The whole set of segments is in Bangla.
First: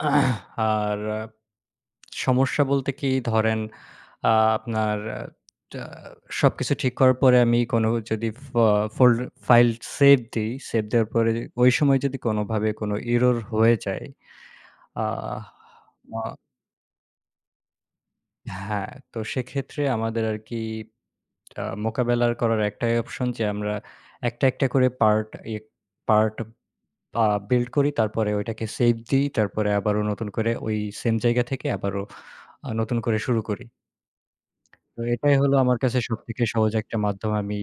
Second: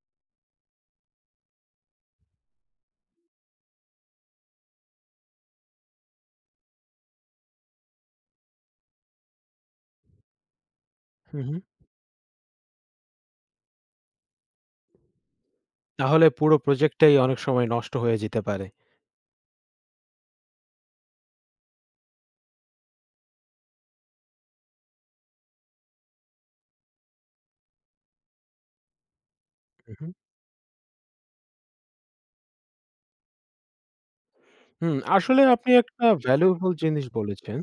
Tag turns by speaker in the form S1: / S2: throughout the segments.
S1: আর আ সমস্যা বলতে কি? ধরেন, আ আপনার অ্যা টা সবকিছু ঠিক করার পরে আমি কোনো যদি ফা fold file save দিই। save দেওয়ার পরে
S2: হুম,
S1: যে
S2: হুম।
S1: ঐ সময় যদি কোনোভাবে কোনো error হয়ে যায়, আ আ
S2: তাহলে পুরো project টাই অনেক সময় নষ্ট হয়ে যেতে পারে।
S1: হ্যাঁ, তো সেক্ষেত্রে আমাদের আরকি আ মোকাবেলার করার একটাই option যে আমরা একটা, একটা করে part ইয়ে part আ build করি, তারপরে ওইটাকে save দিই। তারপরে
S2: হু,
S1: আবারও
S2: হুম।
S1: নতুন করে ওই same জায়গা থেকে আবারও আ নতুন করে শুরু করি।
S2: হুম,
S1: তো এটাই
S2: আসলে
S1: হলো
S2: আপনি
S1: আমার কাছে
S2: একটা
S1: সবথেকে সহজ
S2: valuable
S1: একটা
S2: জিনিস
S1: মাধ্যম আমি
S2: বলেছেন।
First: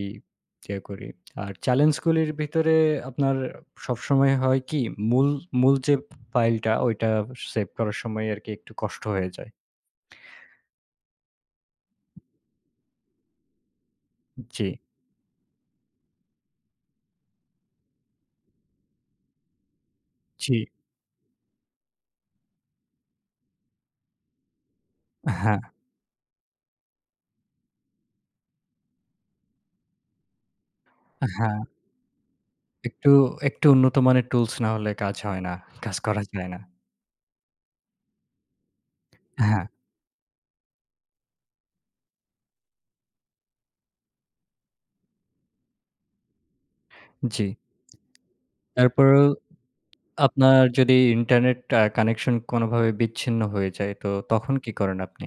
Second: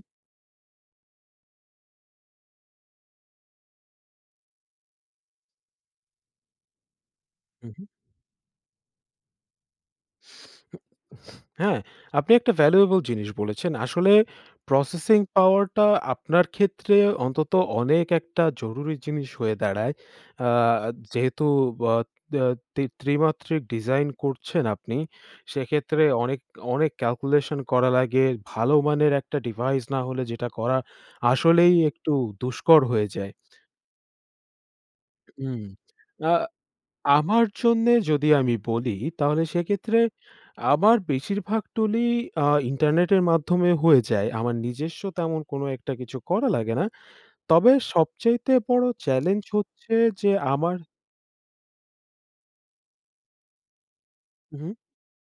S1: ইয়ে করি। আর challenge গুলির ভিতরে আপনার সবসময় হয় কি? মূল মূল যে file টা ওইটা save
S2: হুম, হুম।
S1: করার সময়ই আরকি একটু কষ্ট হয়ে যায়।
S2: হু উ হ্যাঁ, আপনি একটা valuable জিনিস বলেছেন। আসলে
S1: জি।
S2: processing power টা আপনার ক্ষেত্রে অন্তত অনেক একটা জরুরি জিনিস হয়ে দাঁড়ায়। আ
S1: জি।
S2: যেহেতু ব আ ত্রি ত্রিমাত্রিক design করছেন আপনি,
S1: অ্যা হ্যাঁ।
S2: সেক্ষেত্রে অনেক অনেক calculation করা লাগে। ভালো মানের একটা device না হলে যেটা করা
S1: অ্যা হ্যাঁ।
S2: আসলেই একটু দুষ্কর হয়ে
S1: একটু
S2: যায়।
S1: একটু উন্নত মানের tools না হলে কাজ হয় না,
S2: উম
S1: কাজ করা
S2: আ
S1: যায় না।
S2: আমার জন্যে যদি আমি বলি তাহলে
S1: হ্যাঁ।
S2: সেক্ষেত্রে আমার বেশিরভাগ টুলই আ internet এর মাধ্যমে হয়ে যায়। আমার নিজস্ব তেমন কোনো একটা কিছু করা লাগে না।
S1: জি।
S2: তবে সবচাইতে বড়
S1: তারপরও
S2: challenge হচ্ছে যে
S1: আপনার
S2: আমার
S1: যদি ইন্টারনেটটা connection কোনোভাবে বিচ্ছিন্ন হয়ে যায়, তো তখন
S2: হু,
S1: কি
S2: হু।
S1: করেন আপনি?